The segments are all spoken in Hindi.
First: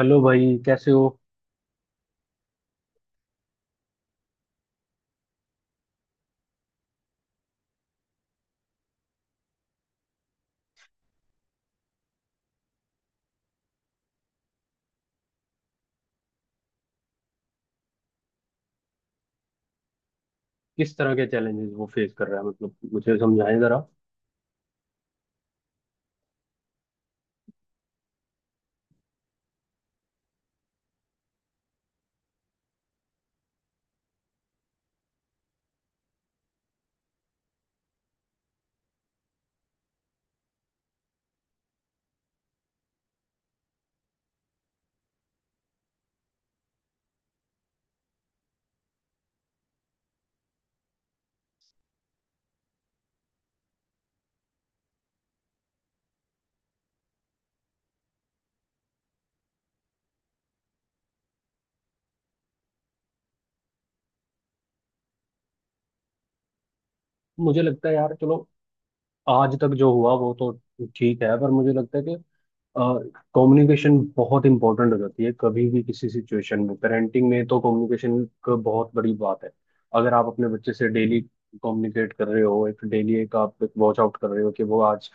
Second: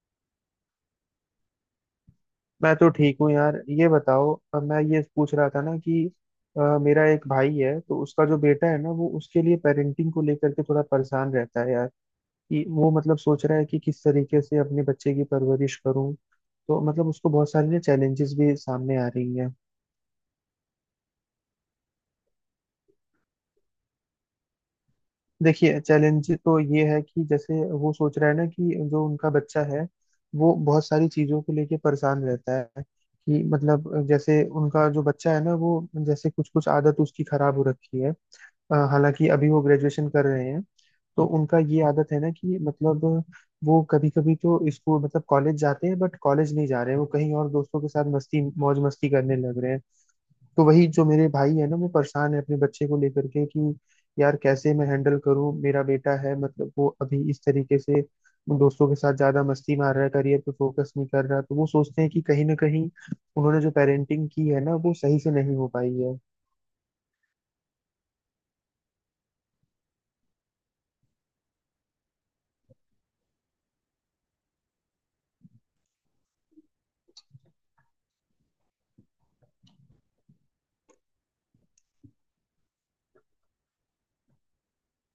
हेलो भाई, कैसे हो? मैं तो ठीक हूँ यार। ये बताओ मैं ये पूछ रहा था ना कि मेरा एक भाई है, तो उसका जो बेटा है ना, वो उसके लिए पेरेंटिंग को लेकर के थोड़ा परेशान रहता है यार। कि वो मतलब सोच रहा है कि किस तरीके से अपने बच्चे की परवरिश करूँ। तो मतलब उसको बहुत सारी ना चैलेंजेस भी सामने आ रही हैं। किस तरह के चैलेंजेस वो फेस कर रहा है? मतलब मुझे समझाएं जरा। देखिए, चैलेंज तो ये है कि जैसे वो सोच रहा है ना कि जो उनका बच्चा है वो बहुत सारी चीज़ों को लेके परेशान रहता है। कि मतलब जैसे उनका जो बच्चा है ना, वो जैसे कुछ कुछ आदत उसकी खराब हो रखी है। हालांकि अभी वो ग्रेजुएशन कर रहे हैं। तो उनका ये आदत है ना कि मतलब वो कभी कभी तो स्कूल मतलब कॉलेज जाते हैं, बट कॉलेज नहीं जा रहे हैं, वो कहीं और दोस्तों के साथ मस्ती मौज मस्ती करने लग रहे हैं। तो वही जो मेरे भाई है ना, वो परेशान है अपने बच्चे को लेकर के कि यार कैसे मैं हैंडल करूं, मेरा बेटा है, मतलब वो अभी इस तरीके से दोस्तों के साथ ज्यादा मस्ती मार रहा है, करियर पे फोकस नहीं कर रहा। तो वो सोचते हैं कि कहीं ना कहीं उन्होंने जो पेरेंटिंग की है ना, वो सही से नहीं हो पाई है। मुझे लगता है यार, चलो आज तक जो हुआ वो तो ठीक है, पर मुझे लगता है कि कम्युनिकेशन बहुत इंपॉर्टेंट हो जाती है। कभी भी किसी सिचुएशन में पेरेंटिंग में तो कम्युनिकेशन का बहुत बड़ी बात है। अगर आप अपने बच्चे से डेली कम्युनिकेट कर रहे हो, एक डेली एक आप एक वॉच आउट कर रहे हो कि वो आज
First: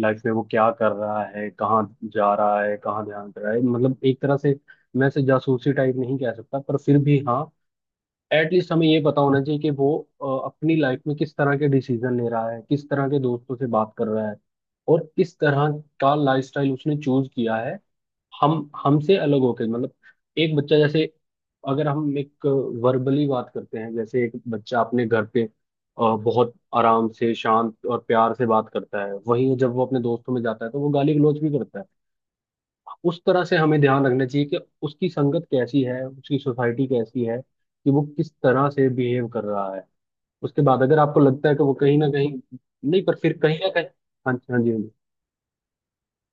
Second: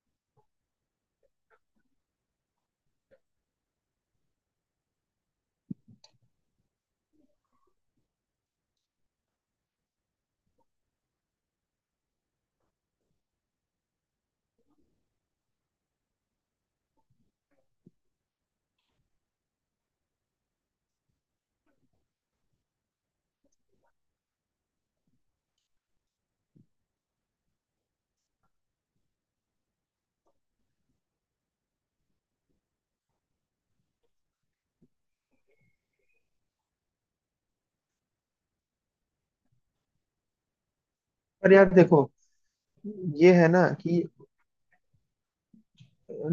लाइफ में वो क्या कर रहा है, कहाँ जा रहा है, कहाँ ध्यान दे रहा है, मतलब एक तरह से मैं इसे जासूसी टाइप नहीं कह सकता पर फिर भी, हाँ, एटलीस्ट हमें ये पता होना चाहिए कि वो अपनी लाइफ में किस तरह के डिसीजन ले रहा है, किस तरह के दोस्तों से बात कर रहा है, और किस तरह का लाइफस्टाइल उसने चूज किया है। हम हमसे अलग होके, मतलब एक बच्चा जैसे, अगर हम एक वर्बली बात करते हैं, जैसे एक बच्चा अपने घर पे बहुत आराम से शांत और प्यार से बात करता है, वहीं जब वो अपने दोस्तों में जाता है तो वो गाली गलौज भी करता है। उस तरह से हमें ध्यान रखना चाहिए कि उसकी संगत कैसी है, उसकी सोसाइटी कैसी है, कि वो किस तरह से बिहेव कर रहा है। उसके बाद अगर आपको लगता पर है कि यार वो कहीं देखो, ना कहीं, नहीं, पर ये फिर है कहीं ना ना कहीं। कि हाँ जी, हाँ जी, हाँ जी।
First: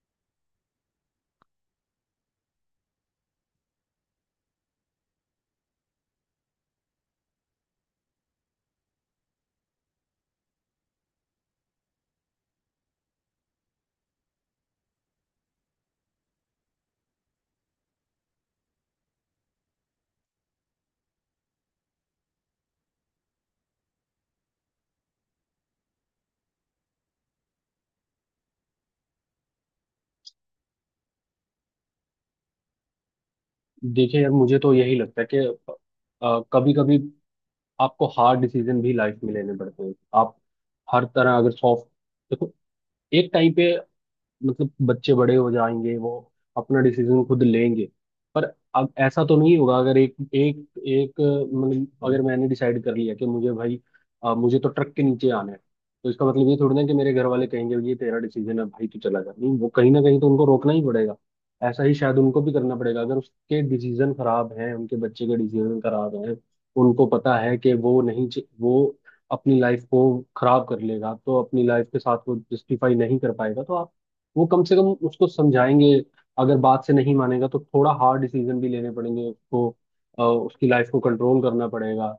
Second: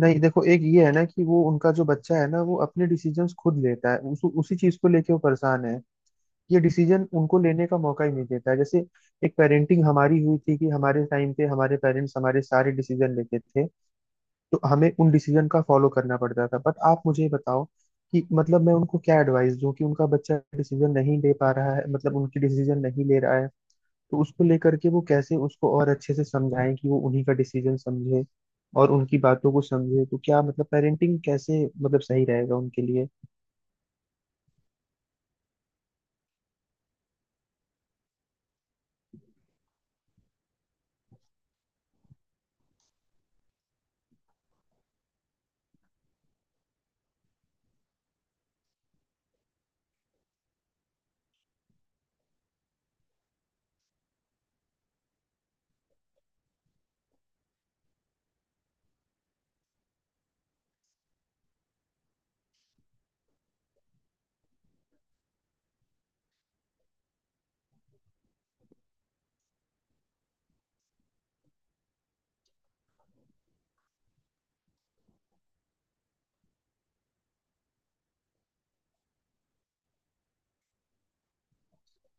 नहीं, देखो, एक ये है ना कि वो उनका जो बच्चा है ना, वो अपने डिसीजंस खुद लेता है। उसी चीज को लेके वो परेशान है। ये डिसीजन उनको लेने का मौका ही नहीं देता है। जैसे एक पेरेंटिंग हमारी हुई थी कि हमारे टाइम पे हमारे पेरेंट्स हमारे सारे डिसीजन लेते थे, तो हमें उन डिसीजन का फॉलो करना पड़ता था। बट आप मुझे बताओ कि मतलब मैं उनको क्या एडवाइस दूं कि उनका बच्चा डिसीजन नहीं ले पा रहा है, मतलब उनकी डिसीजन नहीं ले रहा है। तो उसको लेकर के वो कैसे उसको और अच्छे से समझाएं कि वो उन्हीं का डिसीजन समझे और उनकी बातों को समझे। तो क्या मतलब पेरेंटिंग कैसे मतलब सही रहेगा उनके लिए। देखिए यार, मुझे तो यही लगता है कि कभी कभी आपको हार्ड डिसीजन भी लाइफ में लेने पड़ते हैं। आप हर तरह अगर सॉफ्ट, देखो, एक टाइम पे मतलब बच्चे बड़े हो जाएंगे, वो अपना डिसीजन खुद लेंगे। पर अब ऐसा तो नहीं होगा, अगर एक एक एक मतलब अगर मैंने डिसाइड कर लिया कि मुझे भाई मुझे तो ट्रक के नीचे आना है, तो इसका मतलब ये थोड़ी ना कि मेरे घर वाले कहेंगे ये तेरा डिसीजन है भाई तू चला जा। नहीं, वो कहीं ना कहीं तो उनको रोकना ही पड़ेगा। ऐसा ही शायद उनको भी करना पड़ेगा। अगर उसके डिसीजन खराब हैं, उनके बच्चे के डिसीजन खराब हैं, उनको पता है कि वो नहीं वो अपनी लाइफ को खराब कर लेगा, तो अपनी लाइफ के साथ वो जस्टिफाई नहीं कर पाएगा, तो वो कम से कम उसको समझाएंगे। अगर बात से नहीं मानेगा तो थोड़ा हार्ड डिसीजन भी लेने पड़ेंगे उसको, उसकी लाइफ को कंट्रोल करना पड़ेगा।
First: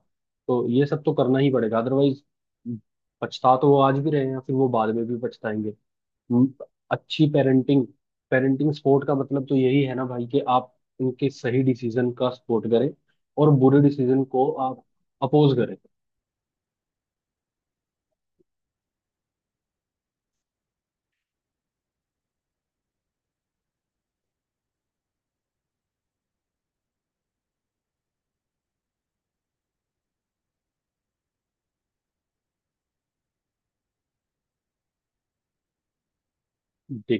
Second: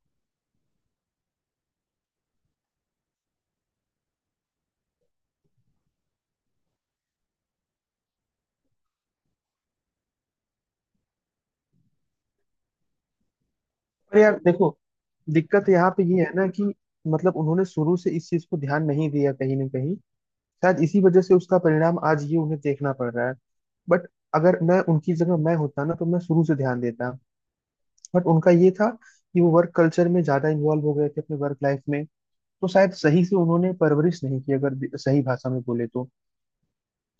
तो ये सब तो करना ही पड़ेगा, अदरवाइज पछता तो वो आज भी रहे हैं, फिर वो बाद में भी पछताएंगे। हम्म, अच्छी पेरेंटिंग पेरेंटिंग सपोर्ट का मतलब तो यही है ना भाई, कि आप उनके सही डिसीजन का सपोर्ट करें, और बुरे और डिसीजन यार को देखो, आप अपोज दिक्कत करें। यहाँ पे ये है ना कि मतलब उन्होंने शुरू से इस चीज को ध्यान नहीं दिया कहीं ना कहीं, शायद इसी वजह से उसका परिणाम आज ये उन्हें देखना पड़ रहा है। बट अगर मैं उनकी जगह मैं होता ना, तो मैं शुरू से ध्यान देता। बट उनका ये था कि वो वर्क कल्चर में ज्यादा इन्वॉल्व हो गए थे अपने वर्क लाइफ में। तो शायद सही से उन्होंने परवरिश नहीं की, अगर सही भाषा में बोले तो।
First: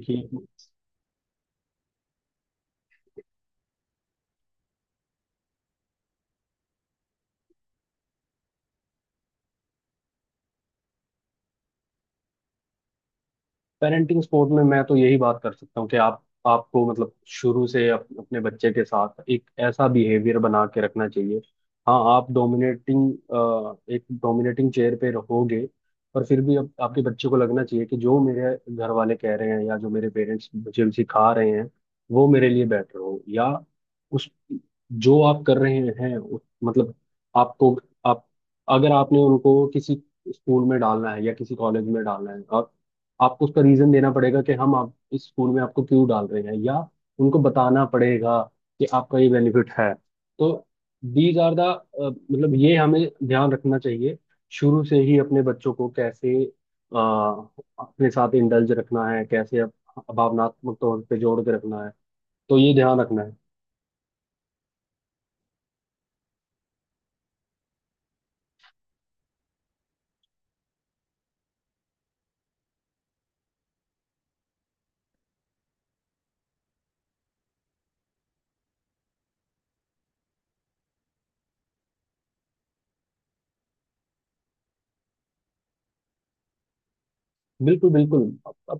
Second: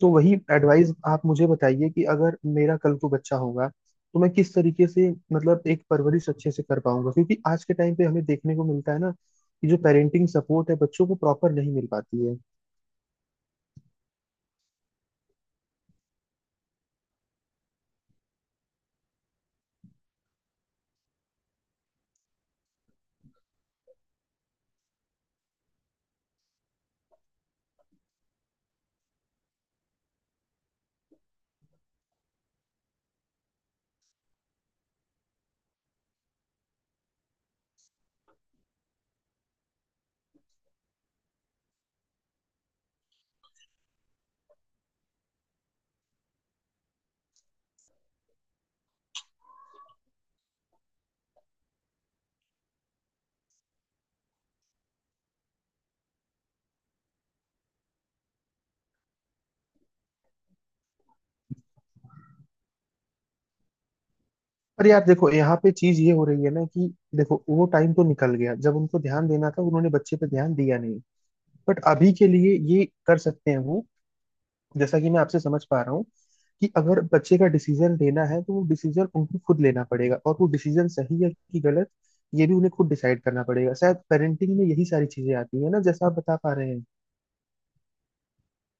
तो वही एडवाइस आप मुझे बताइए कि अगर मेरा कल को बच्चा होगा तो मैं किस तरीके से मतलब एक परवरिश अच्छे से कर पाऊंगा। क्योंकि आज के टाइम पे हमें देखने को मिलता है ना कि जो पेरेंटिंग सपोर्ट है बच्चों को प्रॉपर नहीं मिल पाती है। पेरेंटिंग सपोर्ट में मैं तो यही बात कर सकता हूँ कि आप आपको मतलब शुरू से अपने बच्चे के साथ एक ऐसा बिहेवियर बना के रखना चाहिए। हाँ, आप डोमिनेटिंग एक डोमिनेटिंग चेयर पे रहोगे, पर फिर भी अब आपके बच्चे को लगना चाहिए कि जो मेरे घर वाले कह रहे हैं या जो मेरे पेरेंट्स मुझे सिखा रहे हैं वो मेरे लिए बेटर हो, या उस जो आप कर रहे हैं मतलब आपको, आप अगर आपने उनको किसी स्कूल में डालना है या किसी कॉलेज में डालना है, आपको उसका रीजन देना पड़ेगा कि हम आप इस स्कूल में आपको क्यों डाल रहे हैं, या उनको बताना पड़ेगा कि आपका ये बेनिफिट है। तो दीज आर द मतलब ये हमें ध्यान रखना चाहिए शुरू से ही, अपने बच्चों को कैसे अपने साथ इंडल्ज रखना है, कैसे भावनात्मक तौर पे जोड़ के रखना है। तो ये ध्यान रखना है। पर यार देखो, यहाँ पे चीज ये हो रही है ना कि देखो, वो टाइम तो निकल गया जब उनको ध्यान देना था, उन्होंने बच्चे पे ध्यान दिया नहीं। बट अभी के लिए ये कर सकते हैं वो, जैसा कि मैं आपसे समझ पा रहा हूँ, कि अगर बच्चे का डिसीजन लेना है तो वो डिसीजन उनको खुद लेना पड़ेगा, और वो डिसीजन सही है कि गलत ये भी उन्हें खुद डिसाइड करना पड़ेगा। शायद पेरेंटिंग में यही सारी चीजें आती है ना, जैसा आप बता पा रहे हैं। बिल्कुल, बिल्कुल।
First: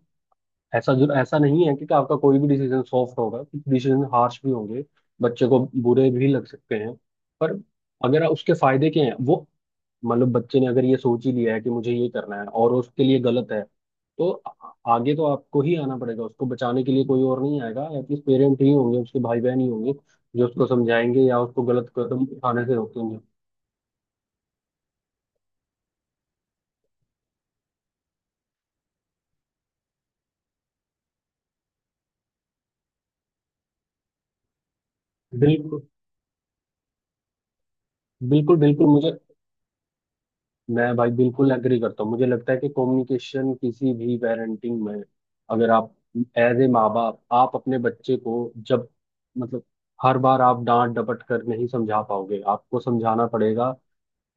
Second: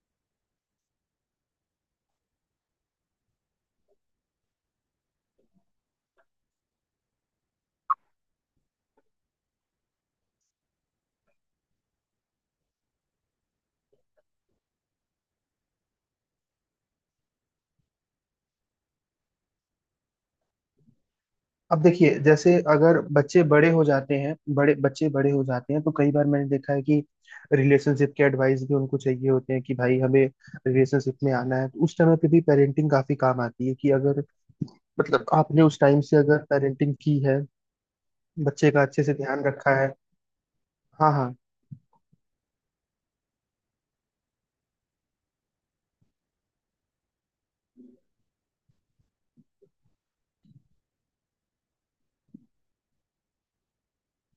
ऐसा नहीं है कि आपका कोई भी डिसीजन सॉफ्ट होगा, कुछ डिसीजन हार्श भी होंगे, बच्चे को बुरे भी लग सकते हैं। पर अगर उसके फायदे क्या हैं वो, मतलब बच्चे ने अगर ये सोच ही लिया है कि मुझे ये करना है, और उसके लिए गलत है, तो आगे तो आपको ही आना पड़ेगा उसको बचाने के लिए। कोई और नहीं आएगा, एटलीस्ट पेरेंट ही होंगे, उसके भाई बहन ही होंगे जो उसको समझाएंगे या उसको अब गलत देखिए, कदम जैसे उठाने से अगर रोकेंगे। बच्चे बड़े हो जाते हैं, बड़े बच्चे बड़े हो जाते हैं, तो कई बार मैंने देखा है कि रिलेशनशिप के एडवाइस भी उनको चाहिए होते हैं, कि भाई हमें रिलेशनशिप में आना है। तो उस समय पे भी पेरेंटिंग काफी काम आती है, कि अगर मतलब आपने उस बिल्कुल, टाइम से अगर पेरेंटिंग की है, बिल्कुल, बच्चे का बिल्कुल। अच्छे से मुझे ध्यान रखा है। मैं भाई हाँ हाँ। बिल्कुल एग्री करता हूँ। मुझे लगता है कि कम्युनिकेशन किसी भी पेरेंटिंग में, अगर आप एज ए माँ बाप आप अपने बच्चे को, जब, मतलब हर बार आप डांट डपट कर नहीं समझा पाओगे, आपको समझाना पड़ेगा,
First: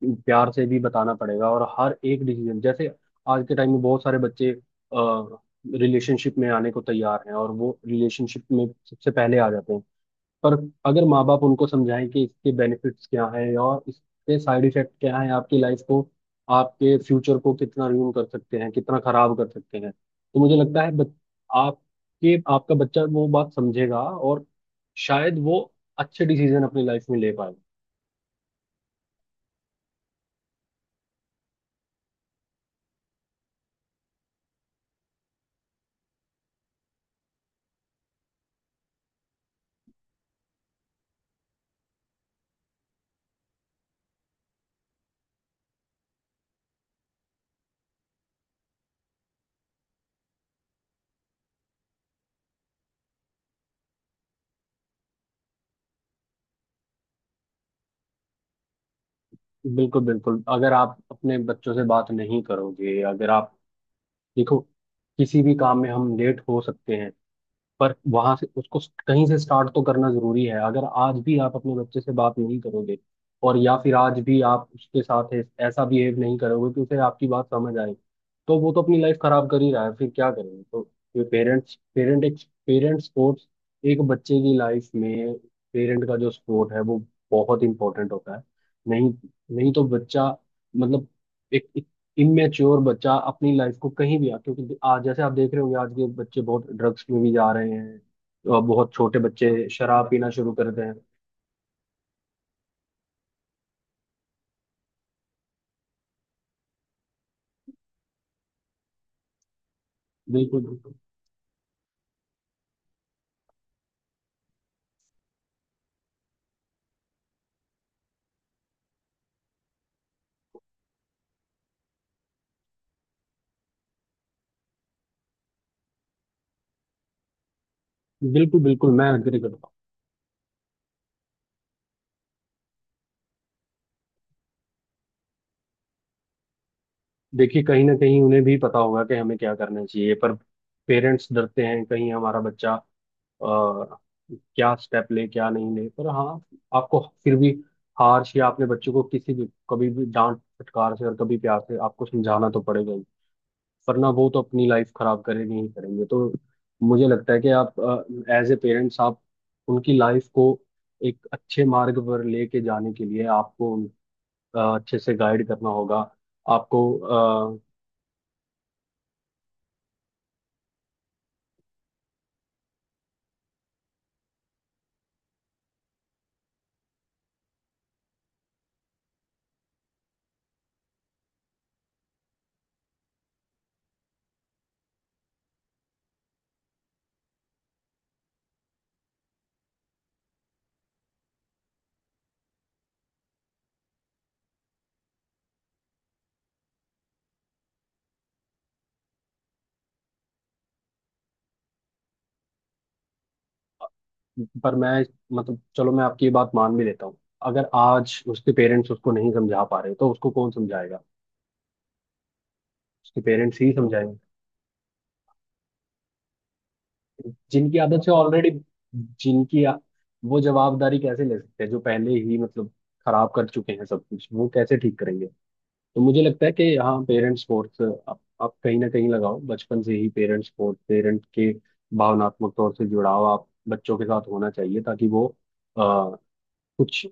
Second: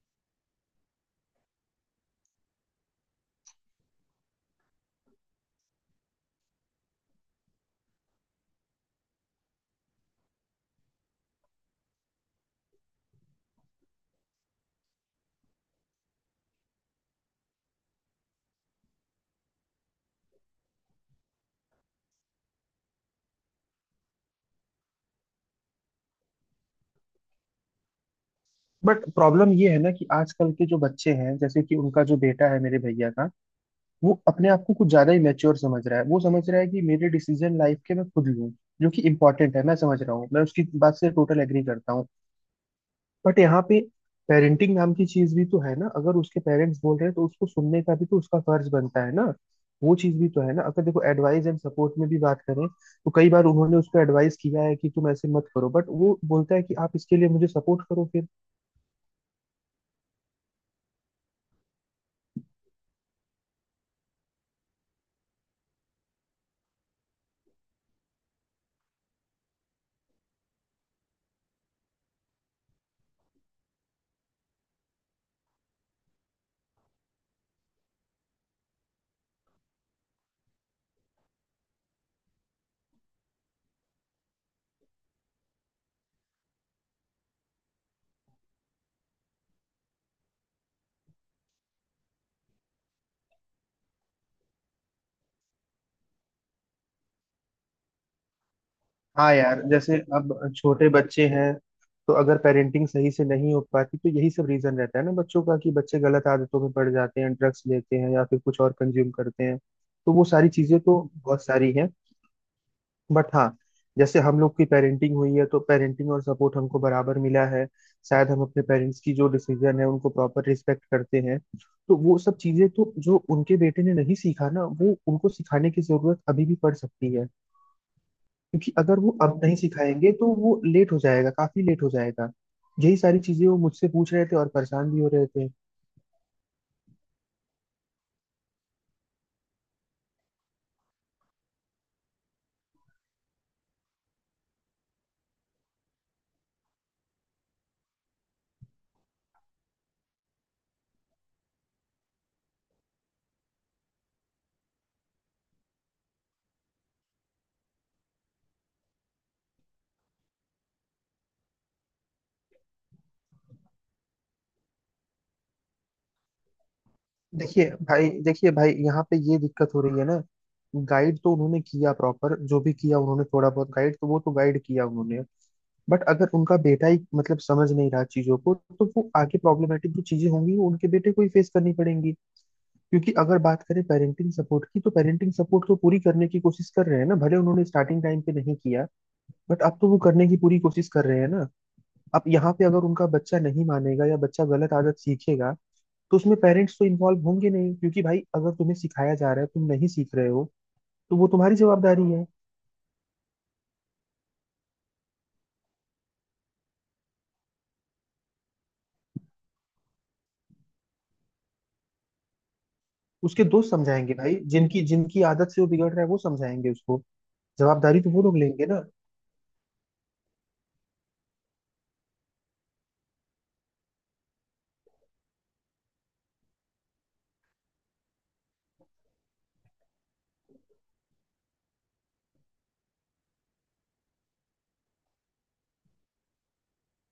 प्यार से भी बताना पड़ेगा, और हर एक डिसीजन जैसे, आज के टाइम में बहुत सारे बच्चे रिलेशनशिप में आने को तैयार हैं, और वो रिलेशनशिप में सबसे पहले आ जाते हैं। पर अगर माँ बाप उनको समझाएं कि इसके बेनिफिट्स क्या हैं और इसके साइड इफेक्ट क्या हैं, आपकी लाइफ को, आपके फ्यूचर को कितना रूइन कर सकते हैं, कितना खराब कर सकते हैं, तो मुझे लगता है आपके आपका बच्चा वो बात समझेगा, और शायद वो अच्छे डिसीजन अपनी लाइफ में ले पाएगा। बट प्रॉब्लम ये है ना कि आजकल के जो बच्चे हैं, जैसे कि उनका जो बेटा है मेरे भैया का, वो अपने आप को कुछ ज्यादा ही मैच्योर समझ रहा है। वो समझ रहा है कि मेरे डिसीजन लाइफ के मैं खुद लूँ, जो कि इम्पोर्टेंट है, मैं समझ रहा हूँ, मैं उसकी बात से टोटल एग्री करता हूँ। बट यहाँ पे पेरेंटिंग नाम की चीज भी तो है ना, अगर उसके पेरेंट्स बोल रहे हैं तो उसको सुनने का भी तो उसका फर्ज बनता है ना। वो चीज भी तो है ना, अगर देखो एडवाइस एंड सपोर्ट में भी बात करें तो कई बार उन्होंने उसको एडवाइस किया है कि तुम ऐसे मत करो, बट वो बोलता है कि आप इसके लिए मुझे सपोर्ट करो फिर। बिल्कुल, बिल्कुल। अगर आप अपने बच्चों से बात नहीं करोगे, अगर आप, देखो, किसी भी काम में हम लेट हो सकते हैं, पर वहां से उसको कहीं से स्टार्ट तो करना जरूरी है। अगर आज भी आप अपने बच्चे से बात नहीं करोगे, और या फिर आज भी आप उसके साथ ऐसा बिहेव नहीं करोगे कि उसे आपकी बात समझ आए, तो वो तो अपनी लाइफ खराब कर ही रहा है, फिर क्या करेंगे? तो ये पेरेंट्स पेरेंट एक पेरेंट सपोर्ट, एक बच्चे की लाइफ में पेरेंट का जो सपोर्ट है वो बहुत इंपॉर्टेंट होता है। नहीं, नहीं तो बच्चा, मतलब एक इमेच्योर बच्चा अपनी लाइफ को कहीं भी आ, क्योंकि आज जैसे आप देख रहे होंगे, आज के बच्चे बहुत ड्रग्स में भी जा रहे हैं, और बहुत छोटे हाँ यार, बच्चे जैसे शराब पीना अब शुरू करते छोटे हैं। बच्चे हैं, तो अगर पेरेंटिंग सही से नहीं हो पाती तो यही सब रीजन रहता है ना बच्चों का, कि बच्चे गलत आदतों में पड़ जाते हैं, ड्रग्स लेते हैं या फिर कुछ और कंज्यूम करते हैं। तो वो सारी बिल्कुल, चीजें बिल्कुल। तो बहुत सारी हैं। बट हाँ, जैसे हम लोग की पेरेंटिंग हुई है तो पेरेंटिंग और सपोर्ट हमको बराबर मिला है। शायद हम अपने पेरेंट्स की जो डिसीजन है उनको प्रॉपर रिस्पेक्ट करते हैं। तो वो सब चीजें तो जो उनके बेटे ने नहीं सीखा ना, वो उनको सिखाने की जरूरत अभी भी पड़ सकती है। बिल्कुल, क्योंकि बिल्कुल अगर वो मैं एग्री अब नहीं करता हूँ। सिखाएंगे तो वो लेट हो जाएगा, काफी लेट हो जाएगा। यही सारी चीजें वो मुझसे पूछ रहे थे और परेशान भी हो रहे थे। देखिए, कहीं ना कहीं उन्हें भी पता होगा कि हमें क्या करना चाहिए, पर पेरेंट्स डरते हैं कहीं हमारा बच्चा क्या स्टेप ले क्या नहीं ले। पर हाँ, आपको फिर भी, हार या अपने बच्चों को किसी भी, कभी भी डांट फटकार से और कभी प्यार से आपको समझाना तो पड़ेगा ही। वरना वो तो अपनी लाइफ खराब करेंगे ही करेंगे। तो मुझे लगता है कि आप एज ए पेरेंट्स, आप उनकी लाइफ को एक अच्छे मार्ग पर लेके जाने के लिए आपको अच्छे से गाइड करना होगा। आपको अ, देखिए भाई, यहाँ पे ये दिक्कत हो रही है ना, गाइड तो उन्होंने किया प्रॉपर, जो भी किया उन्होंने थोड़ा बहुत गाइड, तो वो तो गाइड किया उन्होंने। बट अगर उनका बेटा ही मतलब समझ नहीं रहा चीजों को, तो वो आगे प्रॉब्लमेटिक जो चीजें होंगी वो उनके बेटे को ही फेस करनी पड़ेंगी। क्योंकि अगर बात करें पेरेंटिंग सपोर्ट की, तो पेरेंटिंग सपोर्ट तो पूरी करने की कोशिश कर रहे हैं ना, भले उन्होंने स्टार्टिंग टाइम पे नहीं किया, बट आप तो वो करने की पूरी कोशिश कर रहे हैं ना। अब यहाँ पे अगर उनका बच्चा नहीं मानेगा या बच्चा गलत आदत सीखेगा, तो उसमें पेरेंट्स तो इन्वॉल्व होंगे नहीं, क्योंकि भाई अगर तुम्हें सिखाया जा रहा है तुम नहीं सीख रहे हो, तो वो तुम्हारी जवाबदारी है। पर मैं, मतलब चलो मैं आपकी ये बात मान भी लेता हूँ। अगर आज उसके पेरेंट्स उसको नहीं समझा पा रहे तो उसको कौन समझाएगा? उसके उसके पेरेंट्स दोस्त ही समझाएंगे समझाएंगे। भाई, जिनकी जिनकी आदत से वो बिगड़ रहा है वो समझाएंगे उसको, जिनकी आदत जवाबदारी तो से वो लोग ऑलरेडी, लेंगे ना। जिनकी वो जवाबदारी कैसे ले सकते हैं जो पहले ही, मतलब खराब कर चुके हैं सब कुछ, वो कैसे ठीक करेंगे? तो मुझे लगता है कि यहाँ पेरेंट्स स्पोर्ट्स आप कहीं ना कहीं लगाओ बचपन से ही, पेरेंट्स स्पोर्ट्स, पेरेंट के भावनात्मक तौर से जुड़ाव आप बच्चों के साथ होना चाहिए, ताकि वो आ, कुछ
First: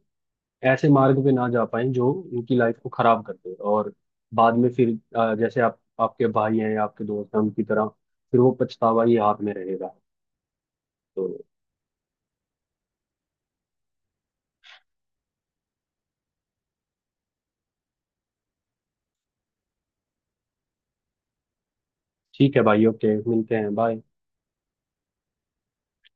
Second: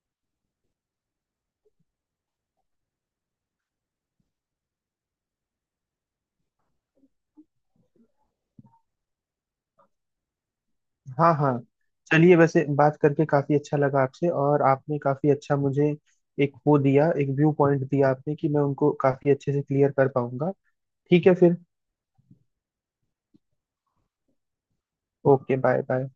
ऐसे मार्ग पे ना जा पाए जो उनकी लाइफ को खराब कर दे, और बाद में फिर, जैसे आप आपके भाई हैं या आपके दोस्त हैं उनकी तरह, फिर वो पछतावा ही हाथ में रहेगा। तो हाँ हाँ। चलिए, वैसे बात करके काफी अच्छा लगा आपसे, और आपने काफी अच्छा मुझे एक वो दिया, एक व्यू पॉइंट दिया आपने, कि मैं उनको काफी अच्छे से क्लियर कर पाऊंगा। ठीक है फिर, ठीक है भाई, ओके, मिलते हैं, बाय। Okay, bye bye.